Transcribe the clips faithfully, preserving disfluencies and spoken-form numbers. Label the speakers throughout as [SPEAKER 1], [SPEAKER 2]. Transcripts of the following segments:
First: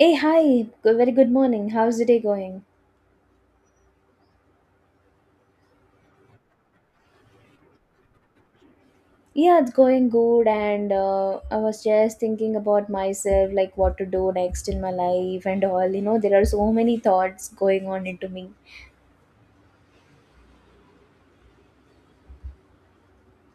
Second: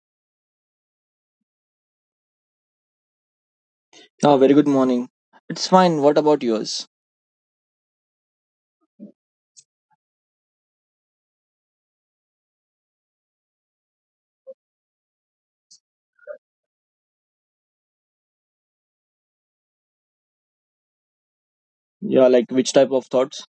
[SPEAKER 1] Hey, hi. Good- Very good morning. How's the day going?
[SPEAKER 2] Ah, very good morning. It's fine. What about yours?
[SPEAKER 1] Yeah, it's going good. And uh, I was just thinking about myself, like what to do next in my life and all. You know, there are so many thoughts going on into me.
[SPEAKER 2] Yeah, like which type of thoughts?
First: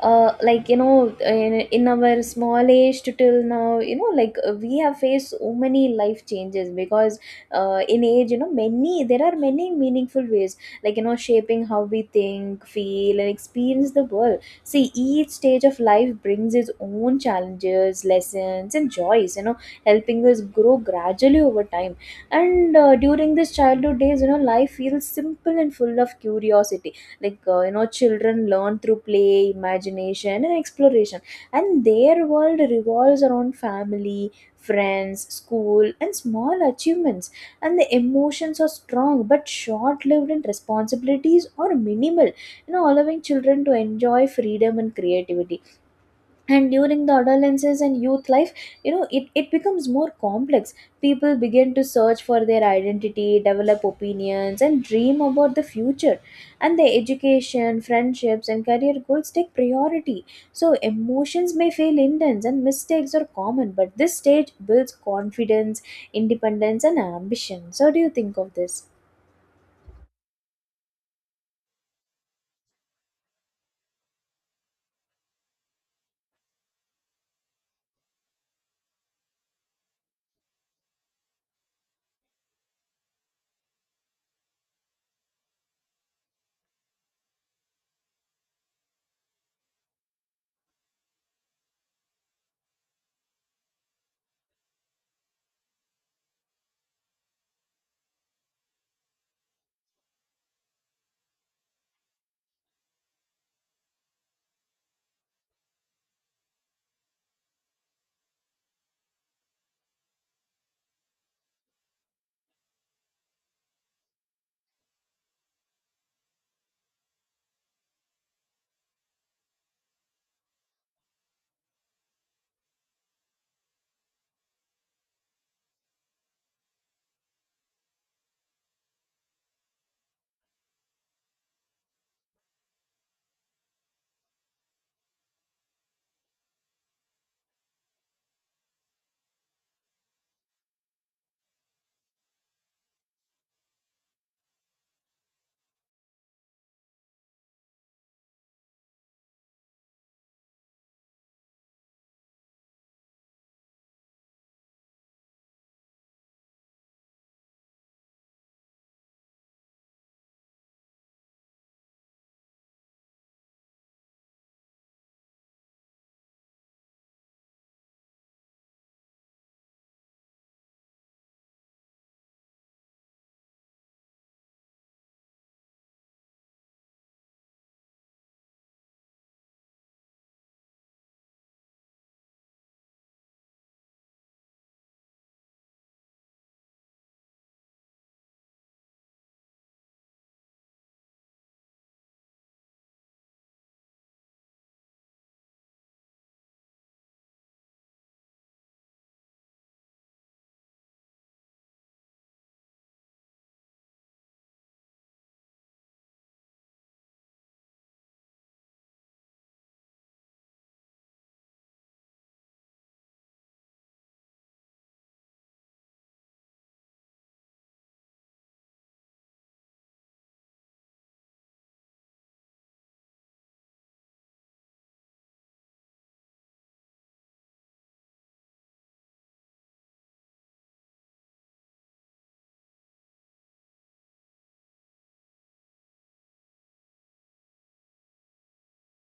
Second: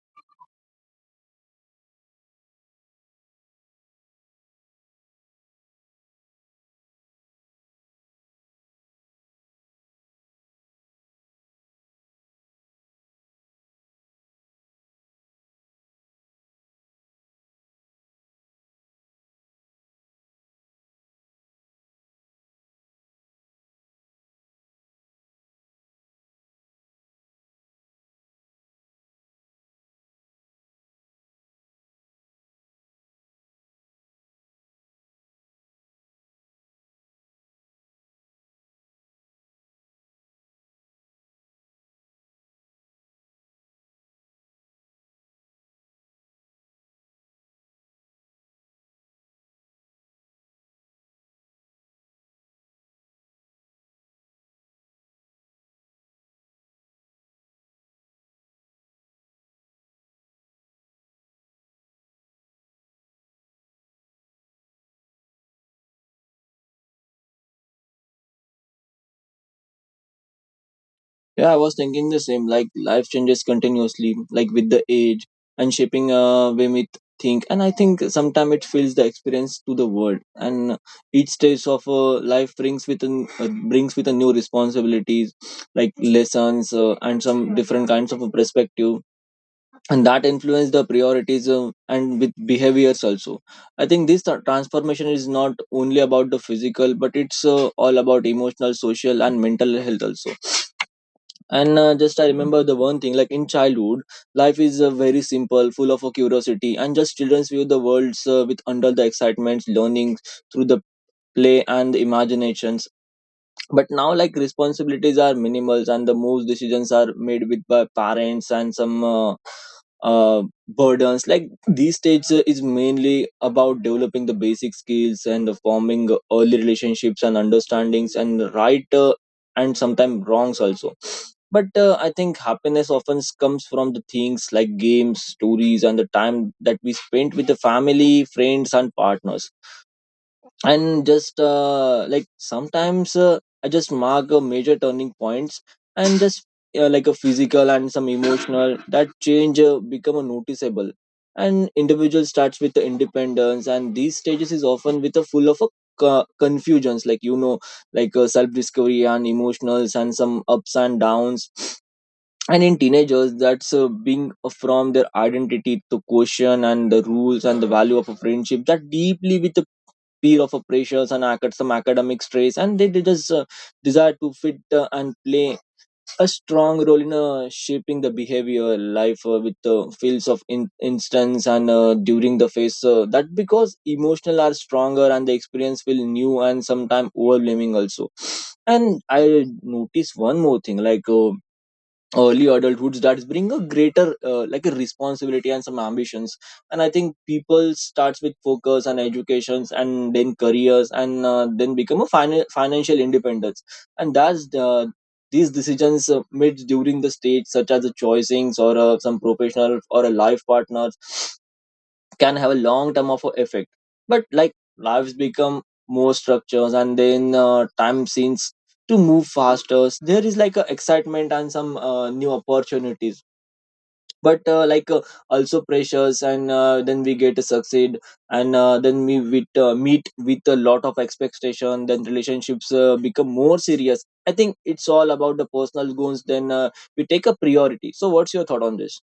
[SPEAKER 1] uh, Like you know in, in our small age to till now, you know like uh, we have faced so many life changes. Because uh, in age, you know many there are many meaningful ways, like you know shaping how we think, feel, and experience the world. See, each stage of life brings its own challenges, lessons, and joys you know helping us grow gradually over time. And uh, during this childhood days, you know life feels simple and full of curiosity. Like uh, you know children learn through play, imagination, and exploration, and their world revolves around family, friends, school, and small achievements. And the emotions are strong but short lived, and responsibilities are minimal, you know allowing children to enjoy freedom and creativity. And during the adolescence and youth life, you know it, it becomes more complex. People begin to search for their identity, develop opinions, and dream about the future, and their education, friendships, and career goals take priority. So emotions may feel intense and mistakes are common, but this stage builds confidence, independence, and ambition. So what do you think of this?
[SPEAKER 2] Yeah, I was thinking the same. Like life changes continuously, like with the age and shaping uh way we think. And I think sometimes it fills the experience to the world. And each stage of uh, life brings with an, uh, brings with a new responsibilities, like lessons uh, and some different kinds of a perspective. And that influence the priorities, um, and with behaviors also. I think this tra- transformation is not only about the physical, but it's uh, all about emotional, social and mental health also. And uh, just I remember the one thing, like in childhood life is uh, very simple, full of uh, curiosity, and just children's view the worlds uh, with under the excitements, learning through the play and the imaginations. But now, like, responsibilities are minimal, and the most decisions are made with by parents and some uh, uh, burdens. Like these stages uh, is mainly about developing the basic skills and the forming early relationships and understandings and right, uh, and sometimes wrongs also. But uh, I think happiness often comes from the things like games, stories and the time that we spent with the family, friends and partners. And just, uh, like sometimes, uh, I just mark a major turning points. And just, uh, like a physical and some emotional that change uh, become a noticeable, and individual starts with the independence, and these stages is often with a full of a co- confusions, like, you know, like, uh, self discovery and emotionals and some ups and downs. And in teenagers, that's uh, being from their identity to question and the rules and the value of a friendship that deeply with the fear of uh, pressures and acad- some academic stress, and they, they just, uh, desire to fit uh, and play a strong role in uh, shaping the behavior life uh, with uh, fields of in- instance. And uh, during the phase, uh, that because emotional are stronger and the experience will new and sometimes overwhelming also. And I notice one more thing, like, uh, early adulthoods that bring a greater, uh, like a responsibility and some ambitions. And I think people starts with focus and educations and then careers, and uh, then become a fin- financial independence. And that's the, these decisions uh, made during the stage, such as the choicings or uh, some professional or a life partners, can have a long term of a effect. But, like, lives become more structures, and then, uh, time seems to move faster. There is like a excitement and some, uh, new opportunities, but, uh, like uh, also pressures, and uh, then we get to succeed, and uh, then we with, uh, meet with a lot of expectation. Then relationships uh, become more serious. I think it's all about the personal goals, then, uh, we take a priority. So what's your thought on this?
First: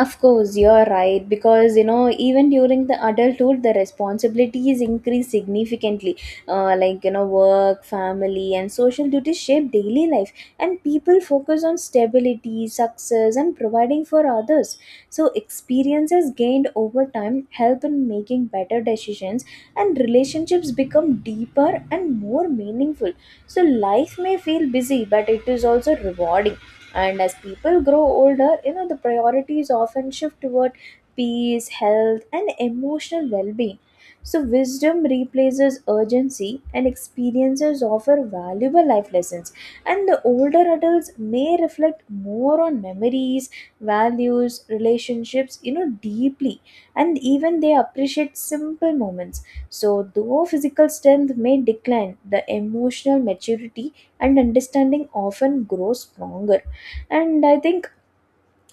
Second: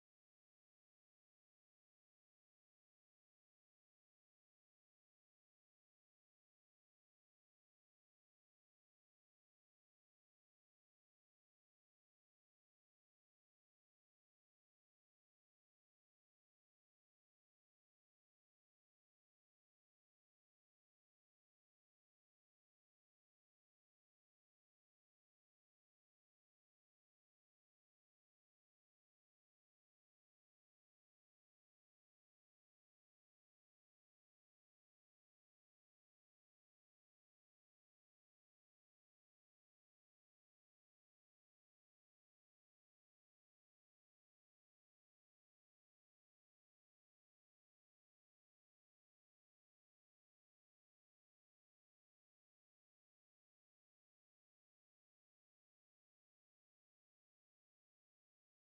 [SPEAKER 1] Of course, you're right, because you know even during the adulthood, the responsibilities increase significantly. Uh, like you know, work, family, and social duties shape daily life, and people focus on stability, success, and providing for others. So experiences gained over time help in making better decisions, and relationships become deeper and more meaningful. So life may feel busy, but it is also rewarding. And as people grow older, you know the priorities often shift toward peace, health, and emotional well-being. So wisdom replaces urgency, and experiences offer valuable life lessons. And the older adults may reflect more on memories, values, relationships you know deeply, and even they appreciate simple moments. So though physical strength may decline, the emotional maturity and understanding often grows stronger. And I think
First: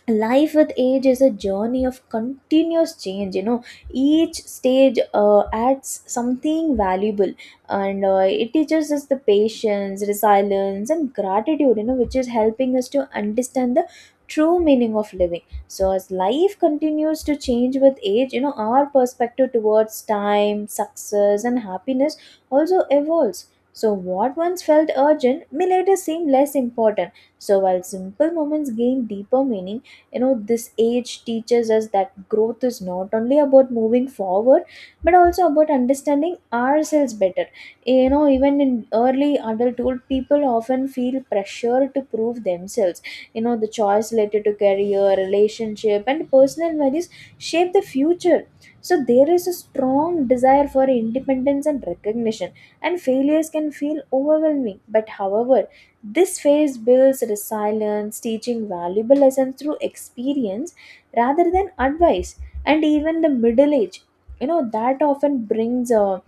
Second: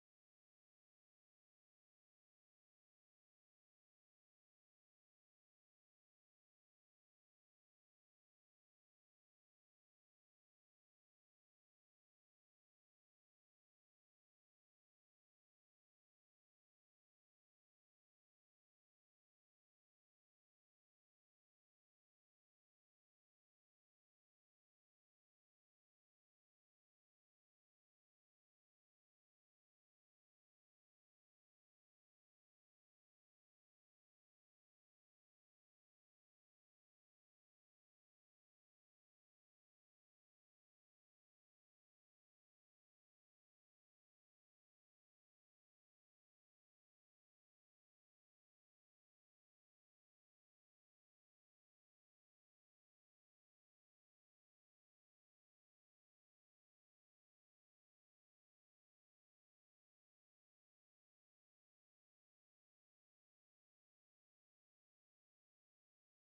[SPEAKER 1] life with age is a journey of continuous change. You know each stage uh, adds something valuable, and uh, it teaches us the patience, resilience, and gratitude, you know which is helping us to understand the true meaning of living. So as life continues to change with age, you know our perspective towards time, success, and happiness also evolves. So what once felt urgent may later seem less important. So while simple moments gain deeper meaning, you know this age teaches us that growth is not only about moving forward, but also about understanding ourselves better. You know even in early adulthood, people often feel pressure to prove themselves. You know the choice related to career, relationship, and personal values shape the future. So there is a strong desire for independence and recognition, and failures can feel overwhelming. But however, this phase builds resilience, teaching valuable lessons through experience rather than advice. And even the middle age, you know, that often brings uh,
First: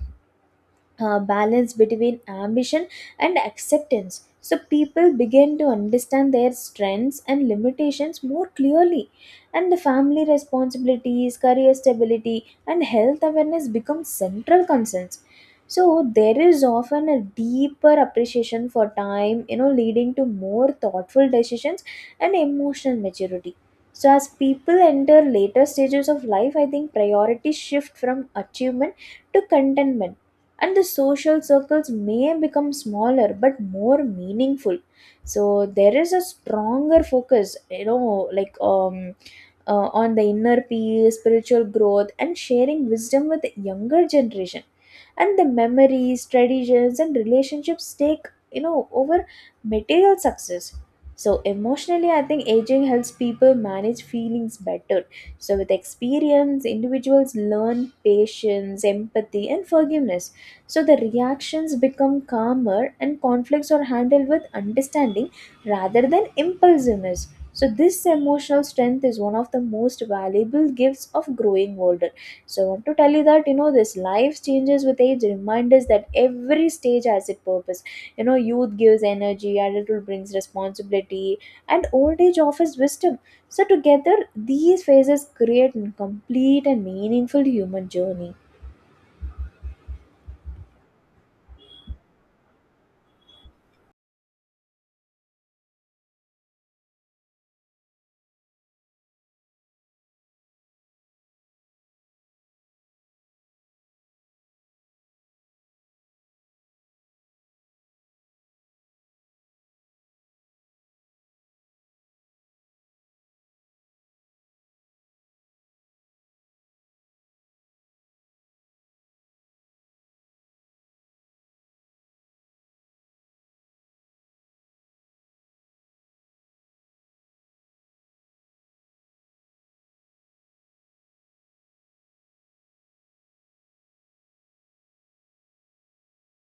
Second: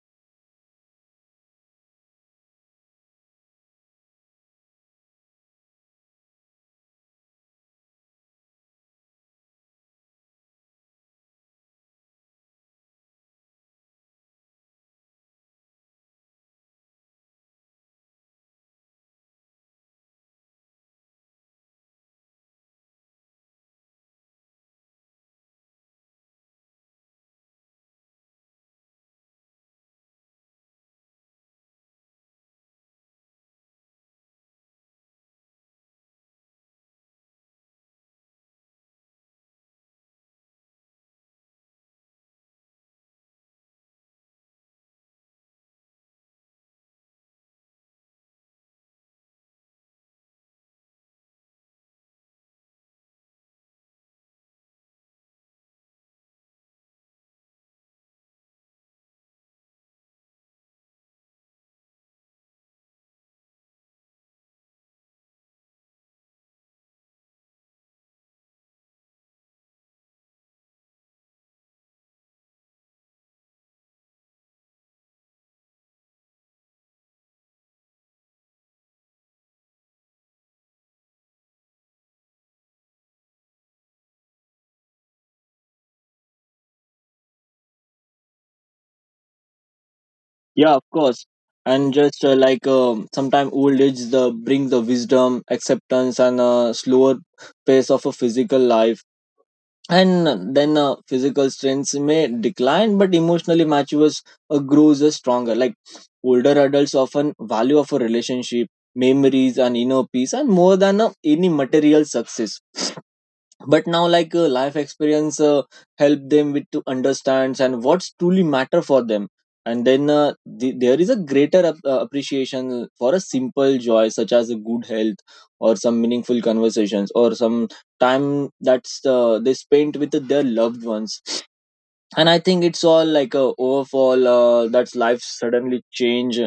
[SPEAKER 1] uh, balance between ambition and acceptance. So people begin to understand their strengths and limitations more clearly, and the family responsibilities, career stability, and health awareness become central concerns. So there is often a deeper appreciation for time, you know, leading to more thoughtful decisions and emotional maturity. So as people enter later stages of life, I think priorities shift from achievement to contentment, and the social circles may become smaller but more meaningful. So there is a stronger focus, you know like um uh, on the inner peace, spiritual growth, and sharing wisdom with the younger generation. And the memories, traditions, and relationships take you know over material success. So emotionally, I think aging helps people manage feelings better. So with experience, individuals learn patience, empathy, and forgiveness. So the reactions become calmer, and conflicts are handled with understanding rather than impulsiveness. So this emotional strength is one of the most valuable gifts of growing older. So I want to tell you that you know this life changes with age. Remind us that every stage has its purpose. You know, youth gives energy, adulthood brings responsibility, and old age offers wisdom. So together, these phases create a complete and meaningful human journey.
[SPEAKER 2] Yeah, of course. And just, uh, like um, sometimes old age the bring the wisdom, acceptance, and a slower pace of a physical life. And then, uh, physical strength may decline, but emotionally matures uh, grows uh, stronger. Like older adults often value of a relationship, memories, and inner peace, and more than uh, any material success. But now, like, uh, life experience uh, help them with to understand and what's truly matter for them. And then, uh, the, there is a greater ap- uh, appreciation for a simple joy, such as a good health or some meaningful conversations or some time that's uh, they spent with their loved ones. And I think it's all like a overfall, uh, that's life suddenly change,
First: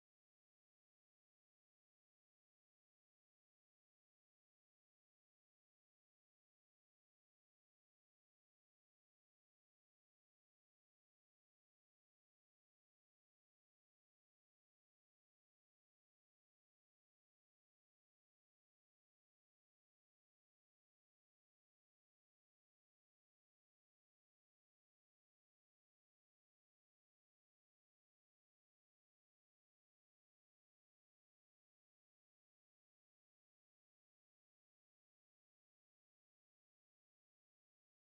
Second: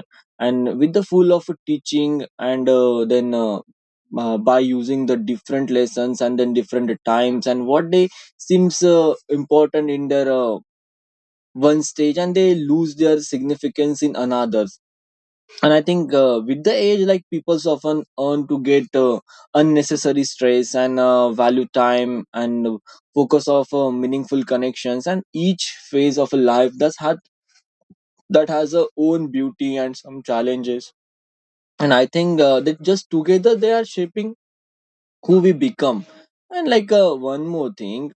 [SPEAKER 2] and with the full of teaching, and uh, then uh, uh, by using the different lessons and then different times, and what they seems uh, important in their, uh, one stage, and they lose their significance in another. And I think, uh, with the age, like, people's often earn to get, uh, unnecessary stress, and uh, value time, and uh, focus of uh, meaningful connections, and each phase of a life that's had, that has a own beauty and some challenges. And I think, uh, that just together they are shaping who we become. And, like, uh, one more thing,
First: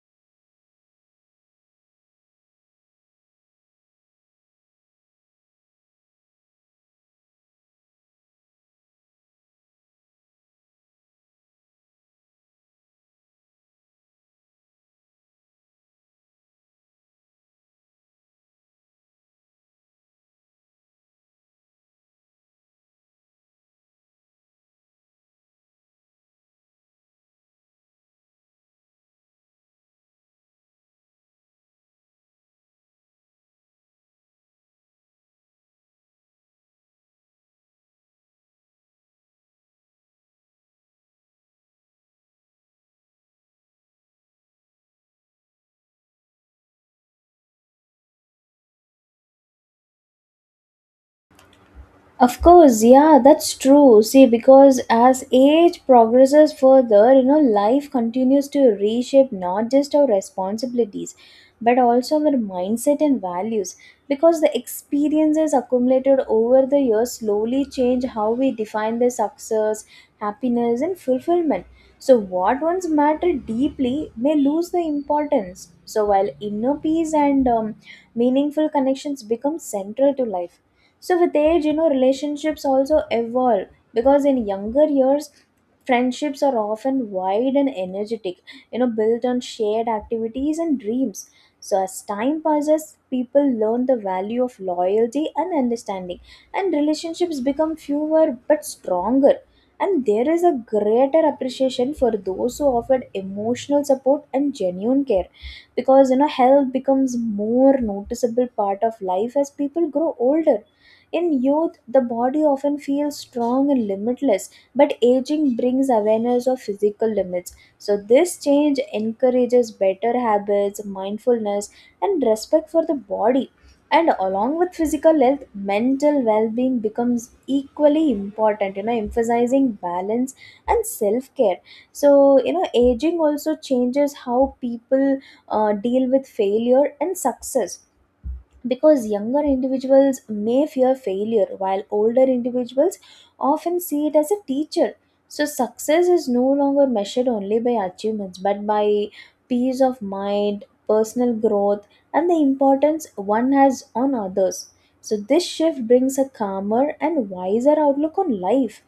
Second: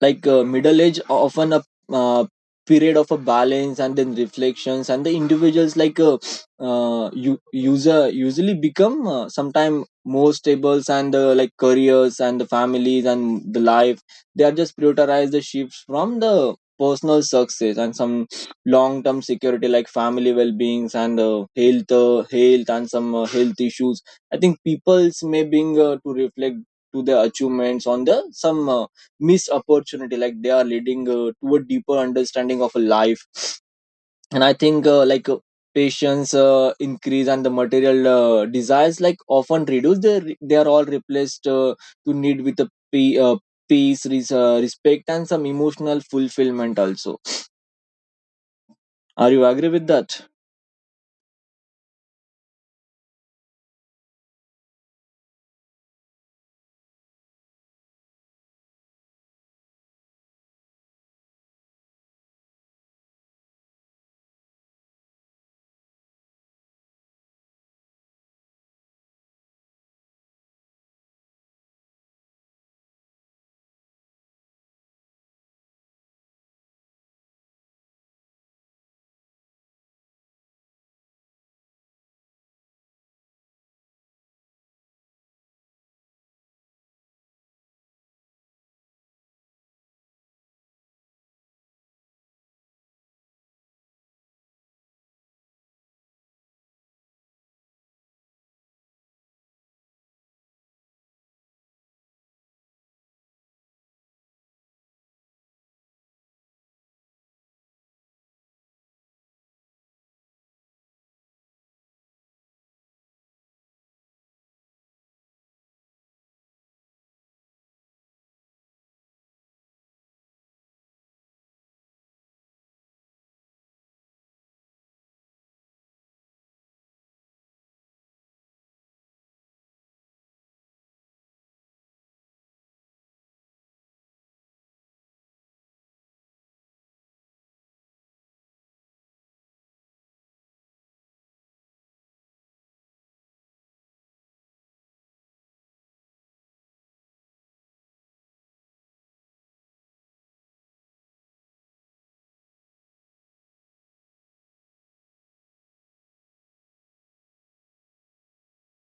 [SPEAKER 2] like, uh, middle age often a, uh, period of a balance and then reflections. And the individuals, like, uh, uh, u- user usually become, uh, sometime more stable, and uh, like careers and the families and the life, they are just prioritize the shifts from the personal success and some long term security, like family well beings and, uh, health uh, health and some, uh, health issues. I think people's may being, uh, to reflect to their achievements on the some, uh, miss opportunity, like they are leading, uh, to a deeper understanding of life. And I think, uh, like uh, patience uh, increase, and the material uh, desires like often reduce. They they are all replaced, uh, to need with a pe- uh, peace, res- uh, respect and some emotional fulfillment also. Are you agree with that?
[SPEAKER 1] Of course, yeah, that's true. See, because as age progresses further, you know, life continues to reshape not just our responsibilities, but also our mindset and values. Because the experiences accumulated over the years slowly change how we define the success, happiness, and fulfillment. So, what once mattered deeply may lose the importance. So, while inner peace and um, meaningful connections become central to life. So with age, you know, relationships also evolve. Because in younger years, friendships are often wide and energetic, you know, built on shared activities and dreams. So as time passes, people learn the value of loyalty and understanding, and relationships become fewer but stronger. And there is a greater appreciation for those who offered emotional support and genuine care, because you know health becomes more noticeable part of life as people grow older. In youth, the body often feels strong and limitless, but aging brings awareness of physical limits. So, this change encourages better habits, mindfulness, and respect for the body. And along with physical health, mental well being becomes equally important, you know, emphasizing balance and self care. So, you know, aging also changes how people uh, deal with failure and success, because younger individuals may fear failure while older individuals often see it as a teacher. So success is no longer measured only by achievements, but by peace of mind, personal growth, and the importance one has on others. So this shift brings a calmer and wiser outlook on life.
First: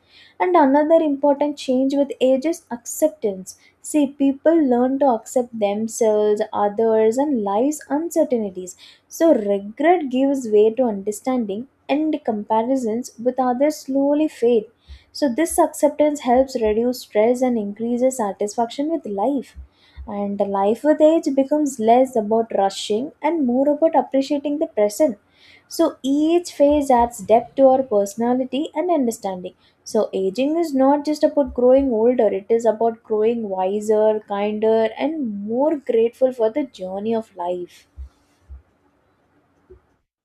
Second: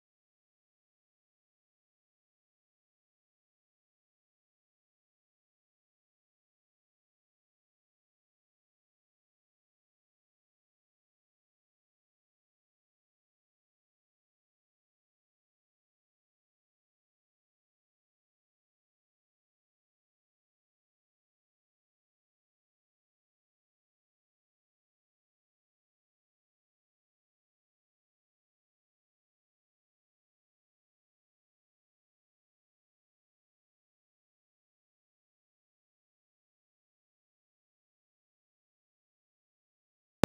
[SPEAKER 1] And another important change with age is acceptance. See, people learn to accept themselves, others, and life's uncertainties. So, regret gives way to understanding, and comparisons with others slowly fade. So, this acceptance helps reduce stress and increases satisfaction with life. And life with age becomes less about rushing and more about appreciating the present. So, each phase adds depth to our personality and understanding. So, aging is not just about growing older, it is about growing wiser, kinder, and more grateful for the journey of life.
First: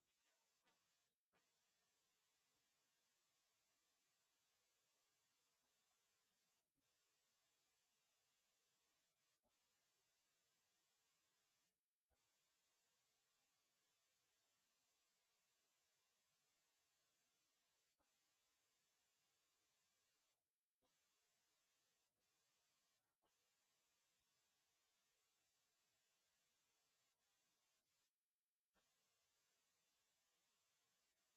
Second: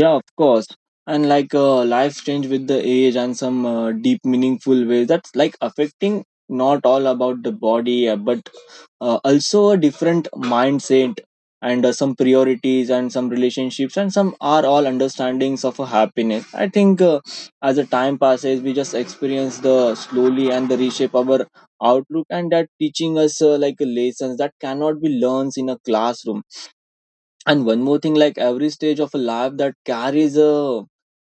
[SPEAKER 2] Yeah, of course. And, like, uh, life change with the age and some, uh, deep meaningful ways, that's like affecting not all about the body, uh, but uh, also a different mindset, and uh, some priorities and some relationships and some are all understandings of a happiness. I think, uh, as the time passes we just experience the slowly and the reshape our outlook, and that teaching us, uh, like lessons that cannot be learned in a classroom. And one more thing, like, every stage of a life that carries a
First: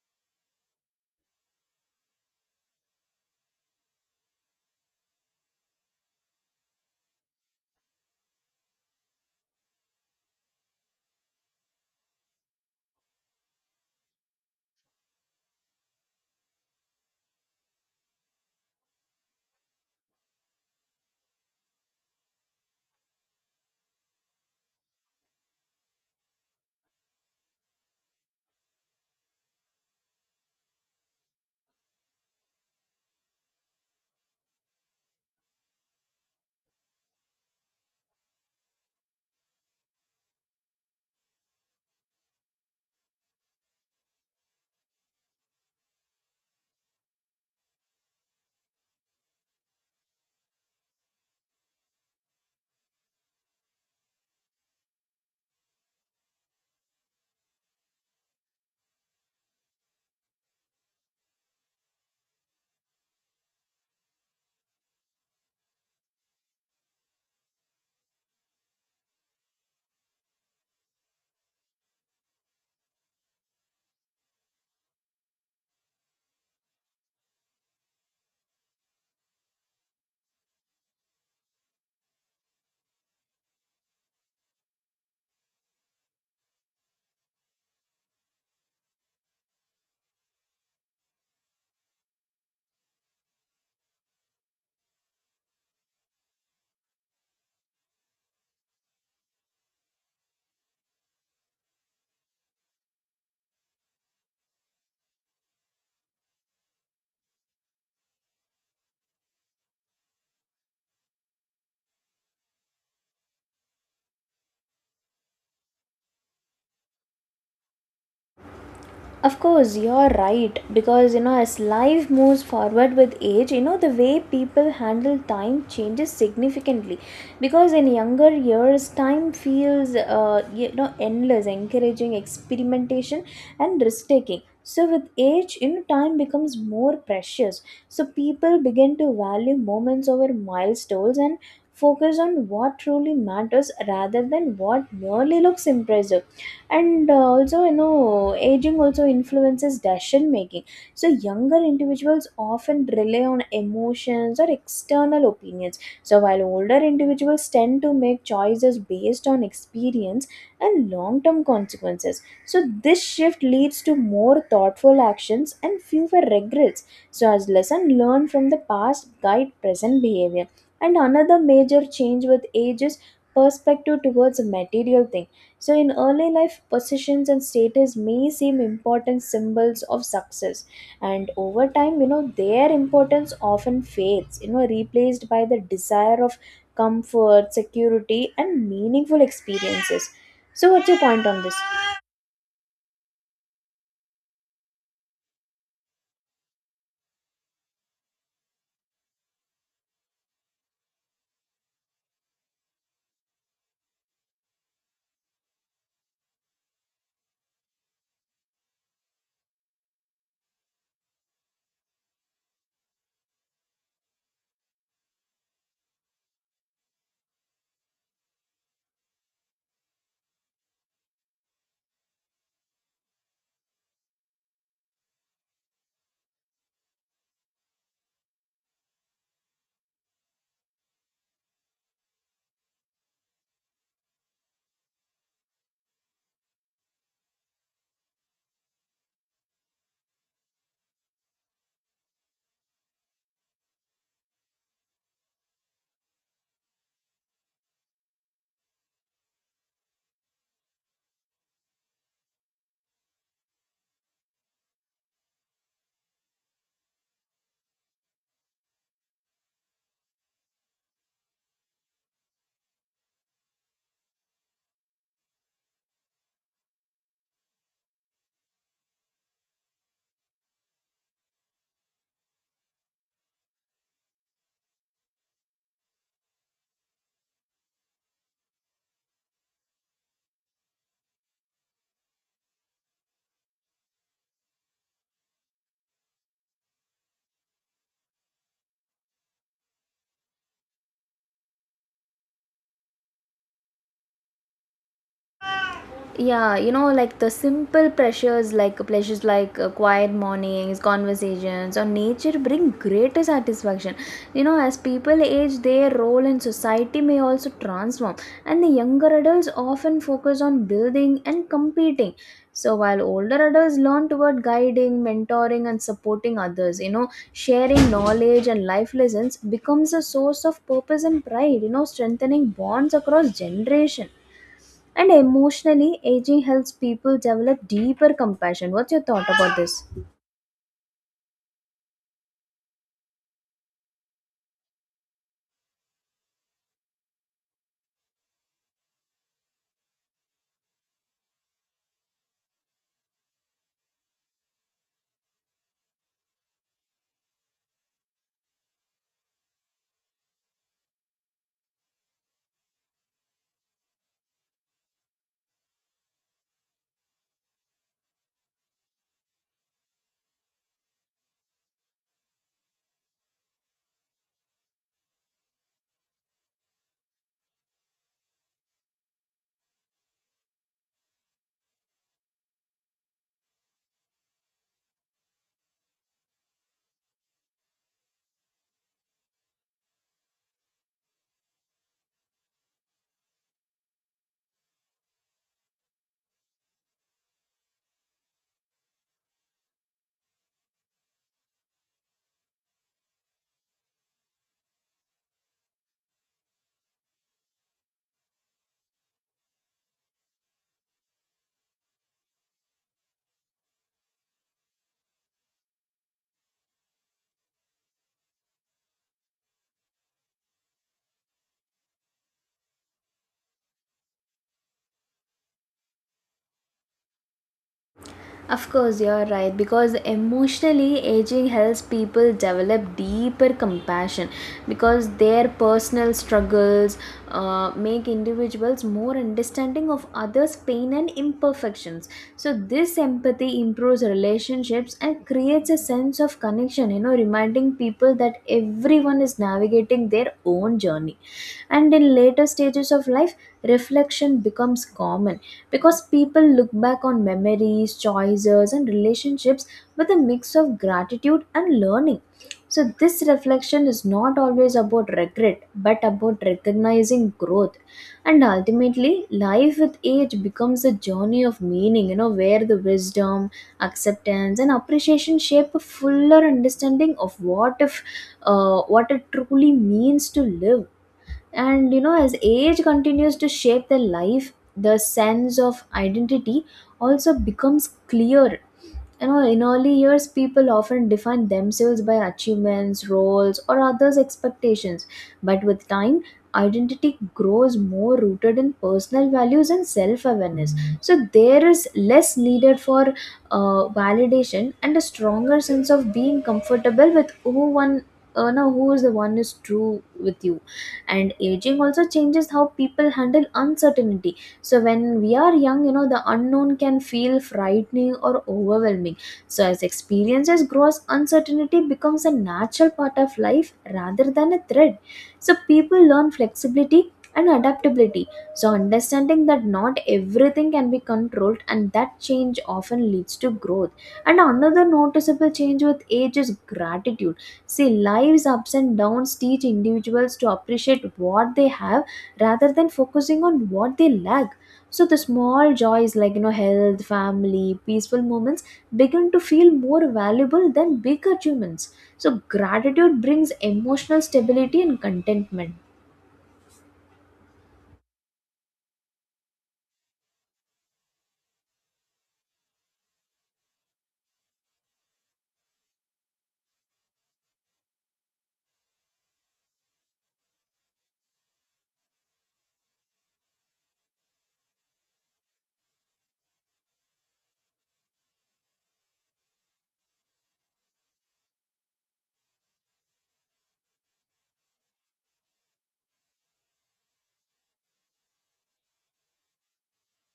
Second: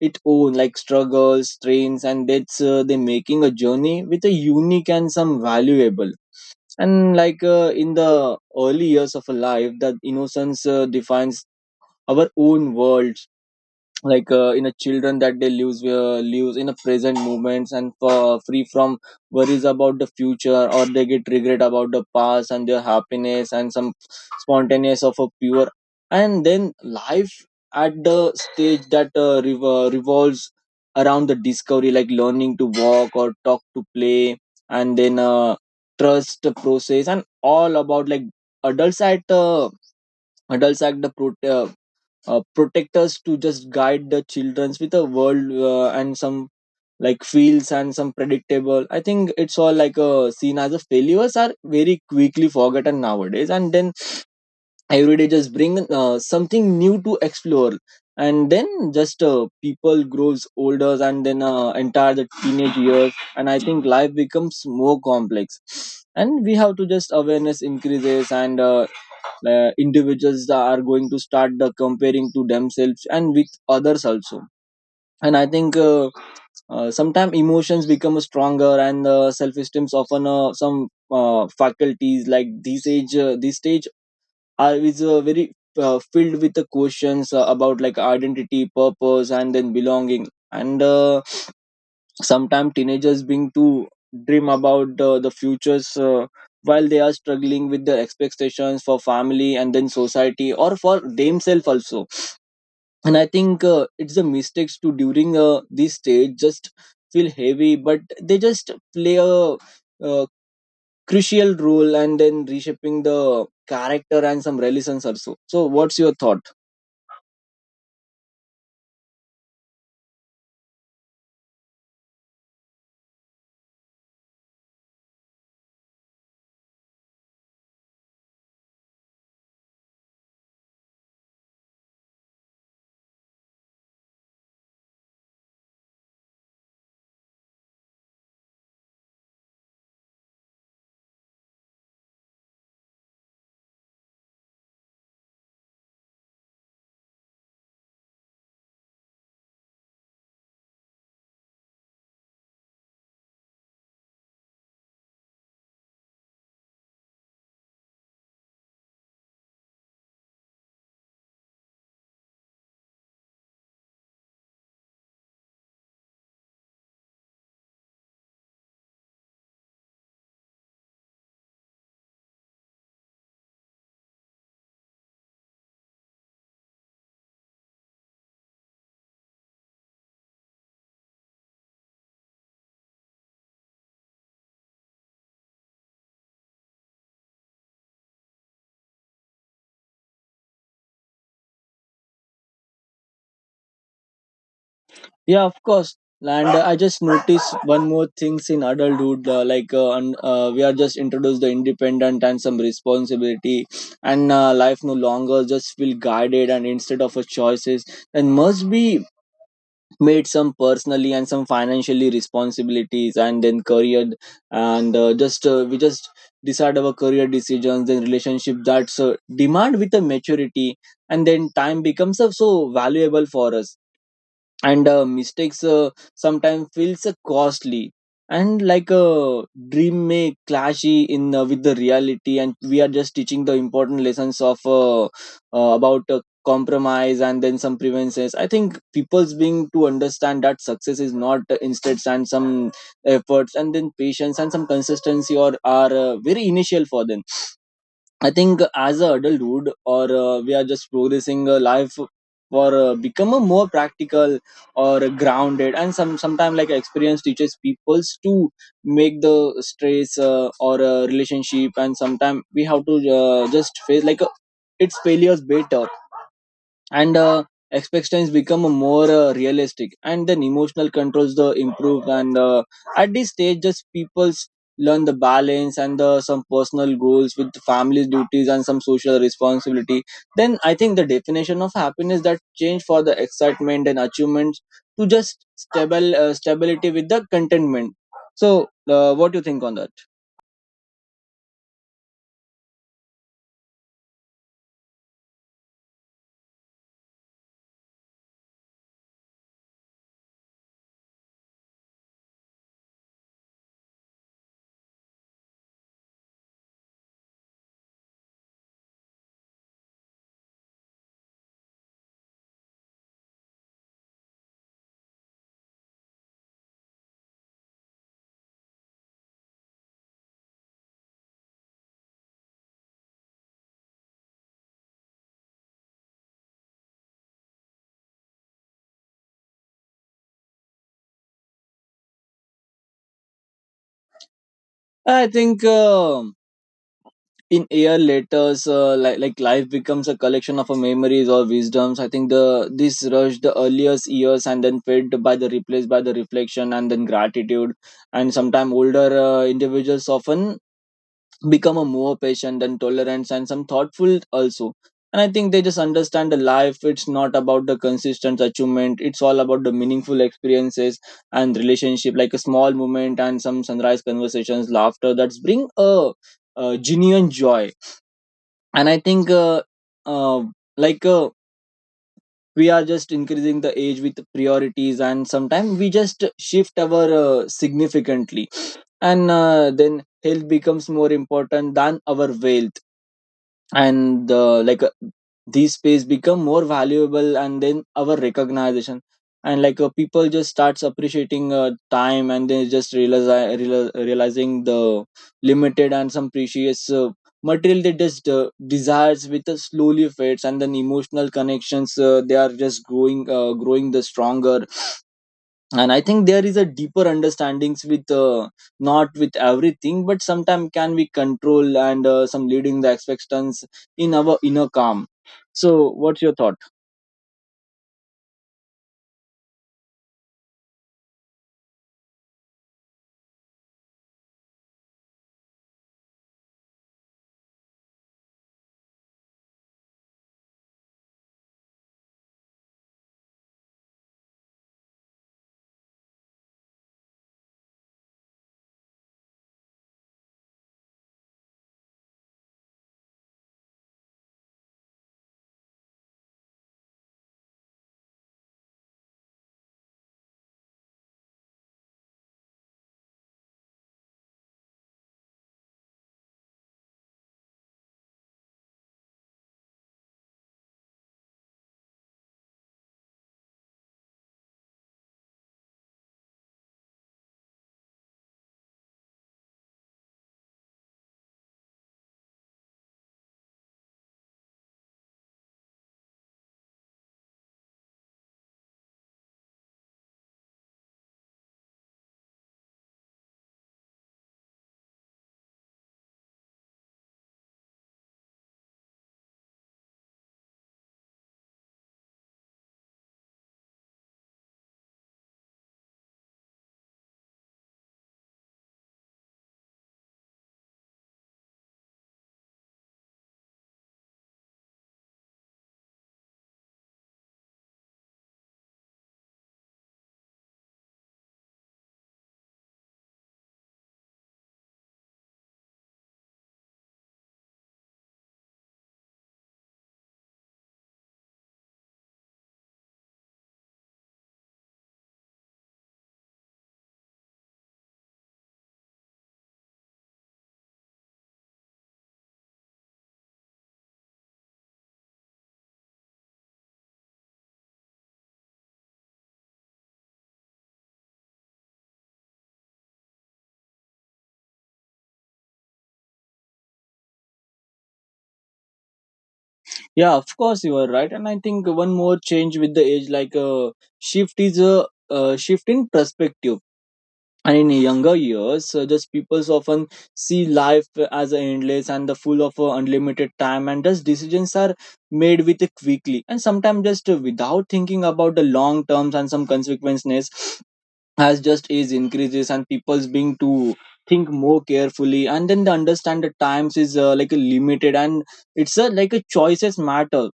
[SPEAKER 2] its own like struggles, strains, and that's, uh, they making a journey with a unique and some valuable. And like, uh, in the early years of a life, that innocence uh, defines our own world. Like, uh, in a children, that they lives uh, lives in a present moments, and uh, free from worries about the future, or they get regret about the past, and their happiness and some spontaneous of a pure. And then life at the stage that, uh, rev- revolves around the discovery, like learning to walk or talk to play, and then, uh, trust the process, and all about like adults at uh, adults at the pro- uh, uh, protectors to just guide the childrens with a world, uh, and some like fields and some predictable. I think it's all like a seen as a failures are very quickly forgotten nowadays, and then every day just bring uh, something new to explore. And then just, uh, people grows older, and then, uh, entire the teenage years. And I think life becomes more complex, and we have to just awareness increases, and uh, uh, individuals that are going to start, uh, comparing to themselves and with others also. And I think, uh, uh, sometimes emotions become stronger, and uh, self-esteem often, uh, some uh, faculties. Like this age, uh, this stage are is, uh, very, uh, filled with the questions, uh, about like identity, purpose and then belonging. And, uh, sometimes teenagers being to dream about, uh, the futures, uh, while they are struggling with the expectations for family and then society or for themselves also. And I think, uh, it's the mistakes to during, uh, this stage just feel heavy, but they just play a, uh, crucial role and then reshaping the character and some relations also. So what's your thought?
[SPEAKER 1] Of course, you're right, because you know, as life moves forward with age, you know, the way people handle time changes significantly. Because in younger years, time feels uh, you know endless, encouraging experimentation and risk taking. So with age, you know, time becomes more precious. So people begin to value moments over milestones, and focus on what truly matters rather than what merely looks impressive. And uh, also, you know, aging also influences decision making. So younger individuals often rely on emotions or external opinions. So while older individuals tend to make choices based on experience and long-term consequences. So this shift leads to more thoughtful actions and fewer regrets. So as lesson learned from the past guide present behavior. And another major change with age is perspective towards a material thing. So in early life, positions and status may seem important symbols of success, and over time, you know, their importance often fades, You know, replaced by the desire of comfort, security, and meaningful experiences. So, what's your point on this?
[SPEAKER 2] Yeah, of course. And uh, I just noticed one more things in adulthood, uh, like uh, and, uh, we are just introduced the independent and some responsibility, and uh, life no longer just feel guided and instead of a choices and must be made some personally and some financially responsibilities and then career and uh, just uh, we just decide our career decisions then relationship that's uh, demand with a maturity and then time becomes uh, so valuable for us and uh, mistakes uh, sometimes feels uh, costly and like a dream may clash in uh, with the reality, and we are just teaching the important lessons of uh, uh, about uh, compromise and then some preventions. I think people's being to understand that success is not uh, instant, and some efforts and then patience and some consistency or are uh, very initial for them. I think as a adulthood or uh, we are just progressing uh, life for uh, become a more practical or grounded, and some sometimes like experience teaches peoples to make the stress uh, or uh, relationship. And sometimes we have to uh, just face like uh, its failures better, and uh, expectations become more uh, realistic, and then emotional controls the improve, and uh, at this stage just people's learn the balance and the some personal goals with family duties and some social responsibility. Then I think the definition of happiness that change for the excitement and achievements to just stable uh, stability with the contentment. So uh, what do you think on that?
[SPEAKER 1] Yeah, you know like the simple pleasures like pleasures like uh, quiet mornings, conversations, or nature bring greater satisfaction. You know as people age, their role in society may also transform, and the younger adults often focus on building and competing. So while older adults learn toward guiding, mentoring, and supporting others, you know sharing knowledge and life lessons becomes a source of purpose and pride, you know strengthening bonds across generation. And emotionally, aging helps people develop deeper compassion. What's your thought about this?
[SPEAKER 2] I think um in year letters uh, like like life becomes a collection of uh, memories or wisdoms. I think the this rush the earliest years and then fed by the replaced by the reflection and then gratitude. And sometimes older uh, individuals often become a more patient and tolerant and some thoughtful also. And I think they just understand the life, it's not about the consistent achievement, it's all about the meaningful experiences and relationship, like a small moment and some sunrise conversations laughter that's bring a, a genuine joy. And I think uh, uh, like uh, we are just increasing the age with priorities, and sometimes we just shift our uh, significantly, and uh, then health becomes more important than our wealth, and uh, like uh, these space become more valuable and then our recognition. And like uh, people just starts appreciating uh, time, and they just realize, realize realizing the limited and some precious uh, material. They just uh, desires with uh, slowly fades, and then emotional connections uh, they are just growing uh, growing the stronger. And I think there is a deeper understandings with uh, not with everything, but sometimes can we control, and uh, some leading the expectations in our inner calm. So what's your thought?
[SPEAKER 1] Of course, you're right, because emotionally aging helps people develop deeper compassion, because their personal struggles uh, make individuals more understanding of others' pain and imperfections. So, this empathy improves relationships and creates a sense of connection, you know, reminding people that everyone is navigating their own journey. And in later stages of life, reflection becomes common, because people look back on memories, choices, and relationships with a mix of gratitude and learning. So, this reflection is not always about regret, but about recognizing growth. And ultimately, life with age becomes a journey of meaning, you know, where the wisdom, acceptance, and appreciation shape a fuller understanding of what if uh, what it truly means to live. And you know as age continues to shape their life, the sense of identity also becomes clear. You know, in early years, people often define themselves by achievements, roles, or others' expectations. But with time, identity grows more rooted in personal values and self awareness. So, there is less needed for uh, validation, and a stronger sense of being comfortable with who one. Uh, no, who is the one is true with you. And aging also changes how people handle uncertainty, so when we are young, you know, the unknown can feel frightening or overwhelming. So as experiences grows, uncertainty becomes a natural part of life rather than a threat. So people learn flexibility and adaptability, so understanding that not everything can be controlled and that change often leads to growth. And another noticeable change with age is gratitude. See, life's ups and downs teach individuals to appreciate what they have rather than focusing on what they lack. So, the small joys like you know, health, family, peaceful moments begin to feel more valuable than big achievements. So, gratitude brings emotional stability and contentment.
[SPEAKER 2] Yeah, of course, you are right. And I think one more change with the age, like uh, shift is a uh, shift in perspective. And in younger years, uh, just people often see life as endless and the full of uh, unlimited time, and thus decisions are made with quickly, and sometimes just uh, without thinking about the long terms and some consequences. As just age increases and people's being to think more carefully, and then they understand the times is uh, like a limited, and it's uh, like a choices matter.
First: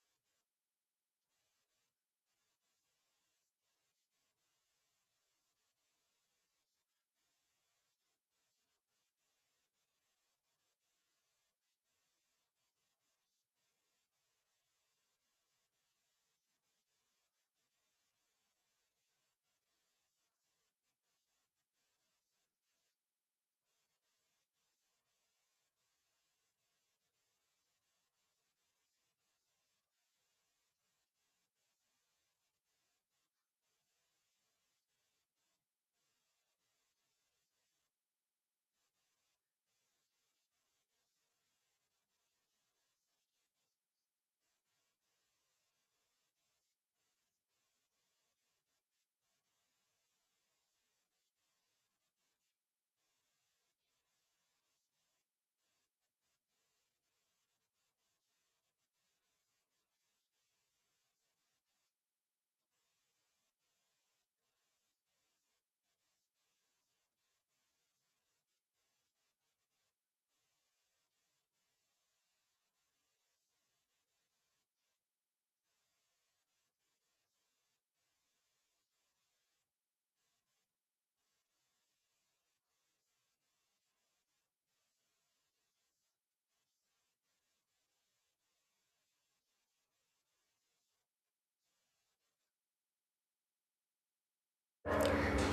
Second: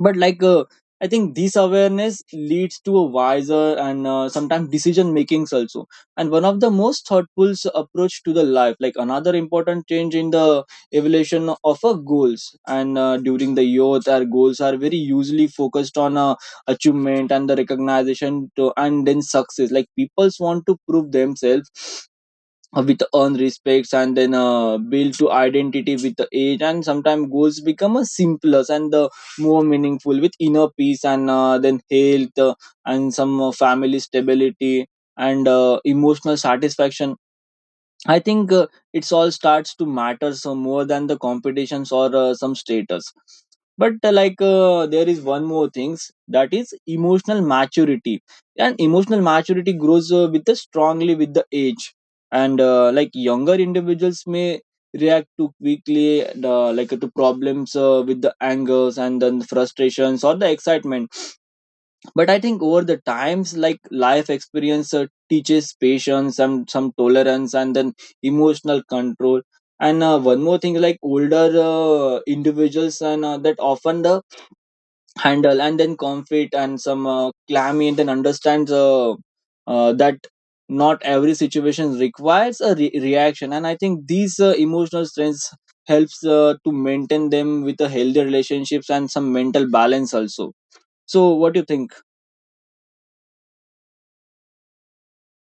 [SPEAKER 2] But like uh, I think this awareness leads to a wiser and uh, sometimes decision makings also. And one of the most thoughtful s- approach to the life, like another important change in the evolution of a goals, and uh, during the youth our goals are very usually focused on uh, achievement and the recognition to, and then success, like people's want to prove themselves uh, with earn respects and then uh, build to identity with the age. And sometimes goals become a simpler and the more meaningful, with inner peace and uh, then health, uh, and some uh, family stability and uh, emotional satisfaction. I think uh, it's all starts to matter so more than the competitions or uh, some status. But uh, like uh, there is one more things, that is emotional maturity, and emotional maturity grows uh, with the strongly with the age, and uh, like younger individuals may react too quickly, uh, like to problems uh, with the angers and then frustrations or the excitement. But I think over the times, like life experience uh, teaches patience and some tolerance and then emotional control. And uh, one more thing, like older uh, individuals and uh, that often the handle and then conflict and some uh, clammy and then understands uh, uh, that not every situation requires a re- reaction. And I think these uh, emotional strengths helps uh, to maintain them with a healthy relationships and some mental balance also. So what do you think?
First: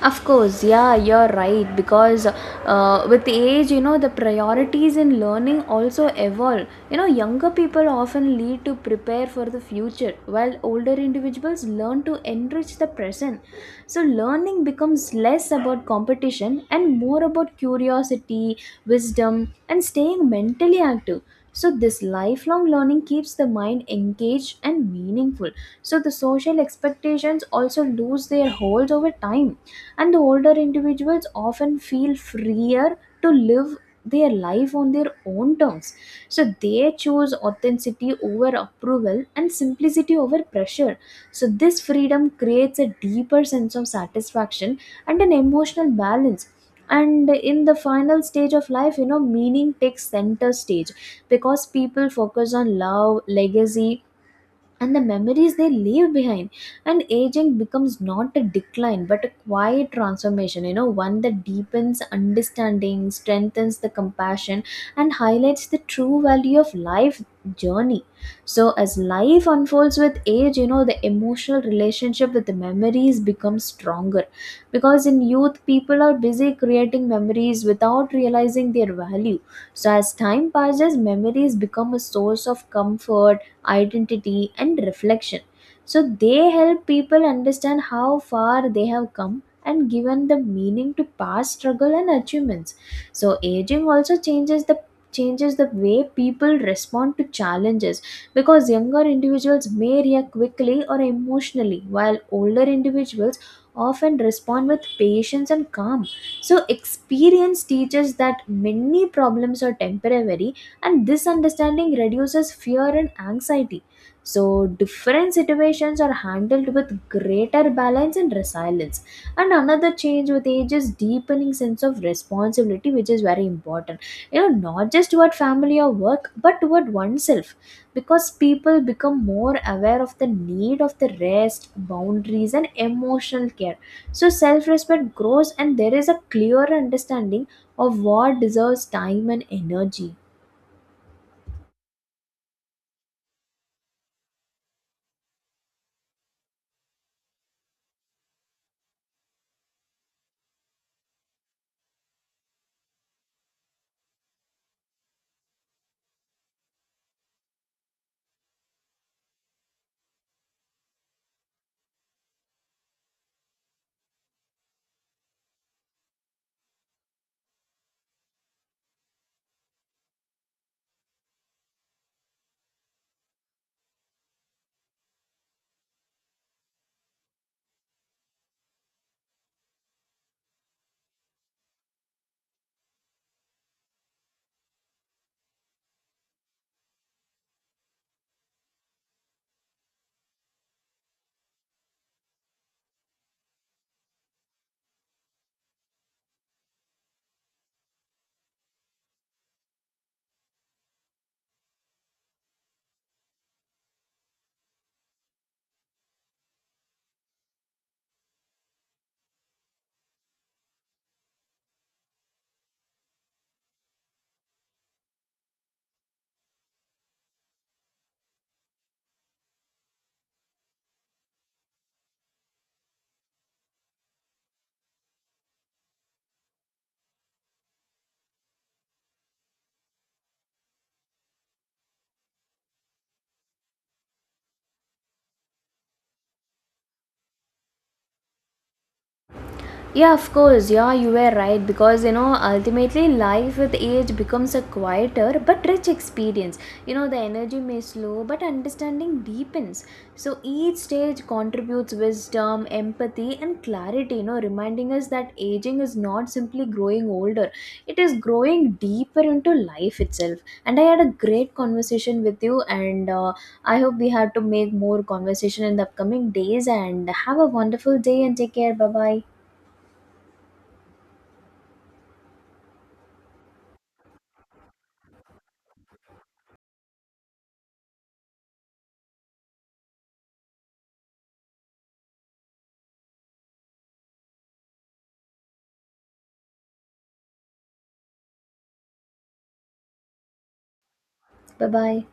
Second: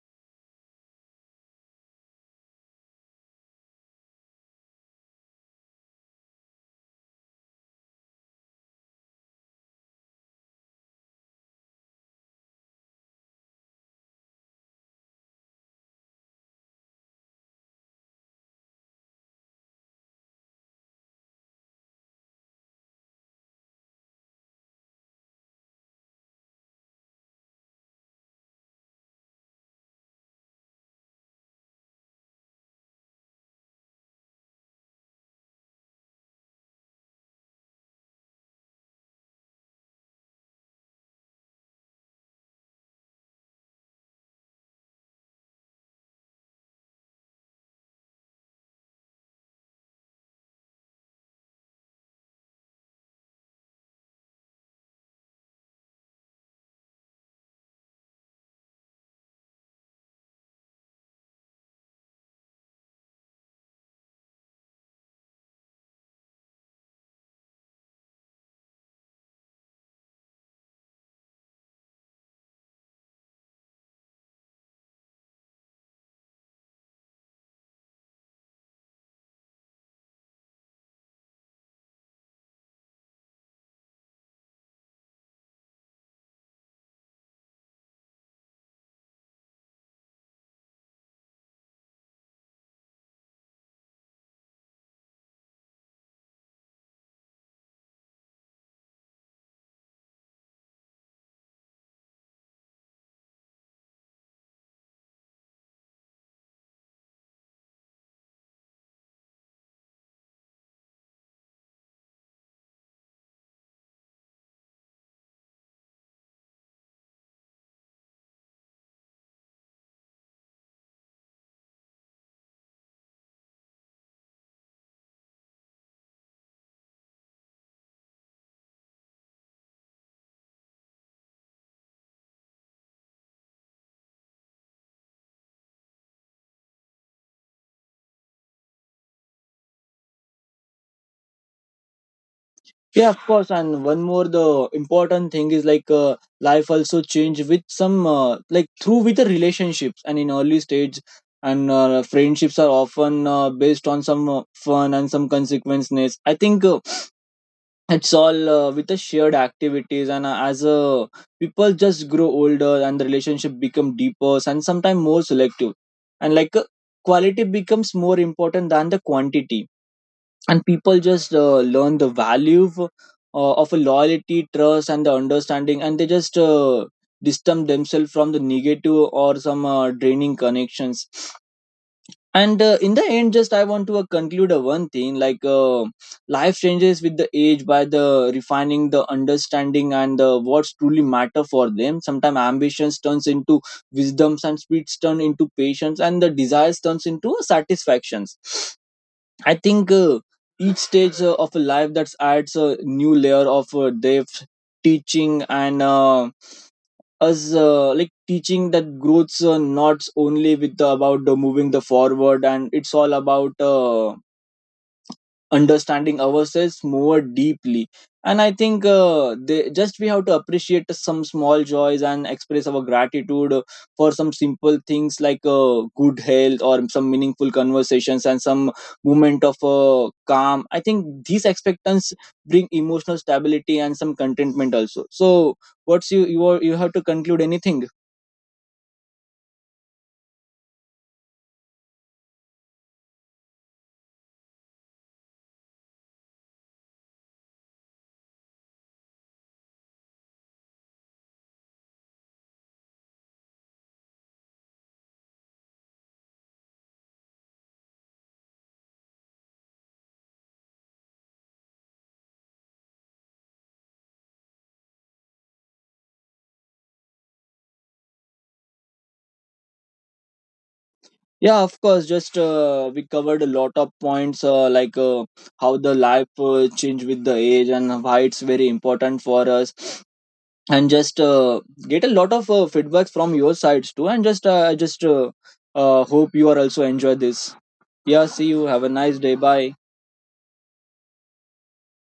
[SPEAKER 1] Of course, yeah, you're right. Because uh, with age, you know, the priorities in learning also evolve. You know, younger people often lead to prepare for the future, while older individuals learn to enrich the present. So, learning becomes less about competition and more about curiosity, wisdom, and staying mentally active. So, this lifelong learning keeps the mind engaged and meaningful. So, the social expectations also lose their hold over time, and the older individuals often feel freer to live their life on their own terms. So they choose authenticity over approval and simplicity over pressure. So this freedom creates a deeper sense of satisfaction and an emotional balance. And in the final stage of life, you know, meaning takes center stage, because people focus on love, legacy, and the memories they leave behind. And aging becomes not a decline but a quiet transformation, you know, one that deepens understanding, strengthens the compassion, and highlights the true value of life journey. So as life unfolds with age, you know, the emotional relationship with the memories becomes stronger, because in youth people are busy creating memories without realizing their value. So as time passes, memories become a source of comfort, identity, and reflection. So they help people understand how far they have come and given the meaning to past struggle and achievements. So aging also changes the changes the way people respond to challenges, because younger individuals may react quickly or emotionally while older individuals often respond with patience and calm. So experience teaches that many problems are temporary, and this understanding reduces fear and anxiety. So different situations are handled with greater balance and resilience. And another change with age is deepening sense of responsibility, which is very important, you know, not just toward family or work but toward oneself, because people become more aware of the need of the rest, boundaries, and emotional care. So self respect grows and there is a clear understanding of what deserves time and energy.
[SPEAKER 2] Yeah, of course. And one more, the important thing is like uh, life also change with some uh, like through with the relationships. And in early stage and uh, friendships are often uh, based on some uh, fun and some consequences. I think uh, it's all uh, with the shared activities, and uh, as uh, people just grow older and the relationship become deeper and sometimes more selective. And like uh, quality becomes more important than the quantity, and people just uh, learn the value of, uh, of a loyalty trust and the understanding, and they just uh, distance themselves from the negative or some uh, draining connections. And uh, in the end just I want to uh, conclude uh, one thing, like uh, life changes with the age by the refining the understanding and uh, what's truly matter for them. Sometimes ambitions turns into wisdoms, and speeds turn into patience, and the desires turns into satisfactions. I think uh, each stage uh, of a life that adds a new layer of uh, depth, teaching, and uh, us uh, like teaching that growth's uh, not only with the, about the moving the forward, and it's all about uh, understanding ourselves more deeply. And I think uh, they just we have to appreciate some small joys and express our gratitude uh, for some simple things, like uh, good health or some meaningful conversations and some moment of uh, calm. I think these expectations bring emotional stability and some contentment also. So what's you you, are, you have to conclude anything?
[SPEAKER 1] Yeah, of course. Yeah, you were right, because you know ultimately life with age becomes a quieter but rich experience. You know the energy may slow but understanding deepens. So each stage contributes wisdom, empathy, and clarity, you know, reminding us that aging is not simply growing older. It is growing deeper into life itself. And I had a great conversation with you, and uh, I hope we had to make more conversation in the upcoming days and have a wonderful day and take care. Bye-bye.
[SPEAKER 2] Yeah, of course. Just uh, We covered a lot of points, uh, like uh, how the life uh, change with the age and why it's very important for us. And just uh, get a lot of uh, feedbacks from your sides too. And just uh, I just uh, uh, hope you are also enjoy this. Yeah, see you. Have a nice day. Bye.
[SPEAKER 1] Bye bye.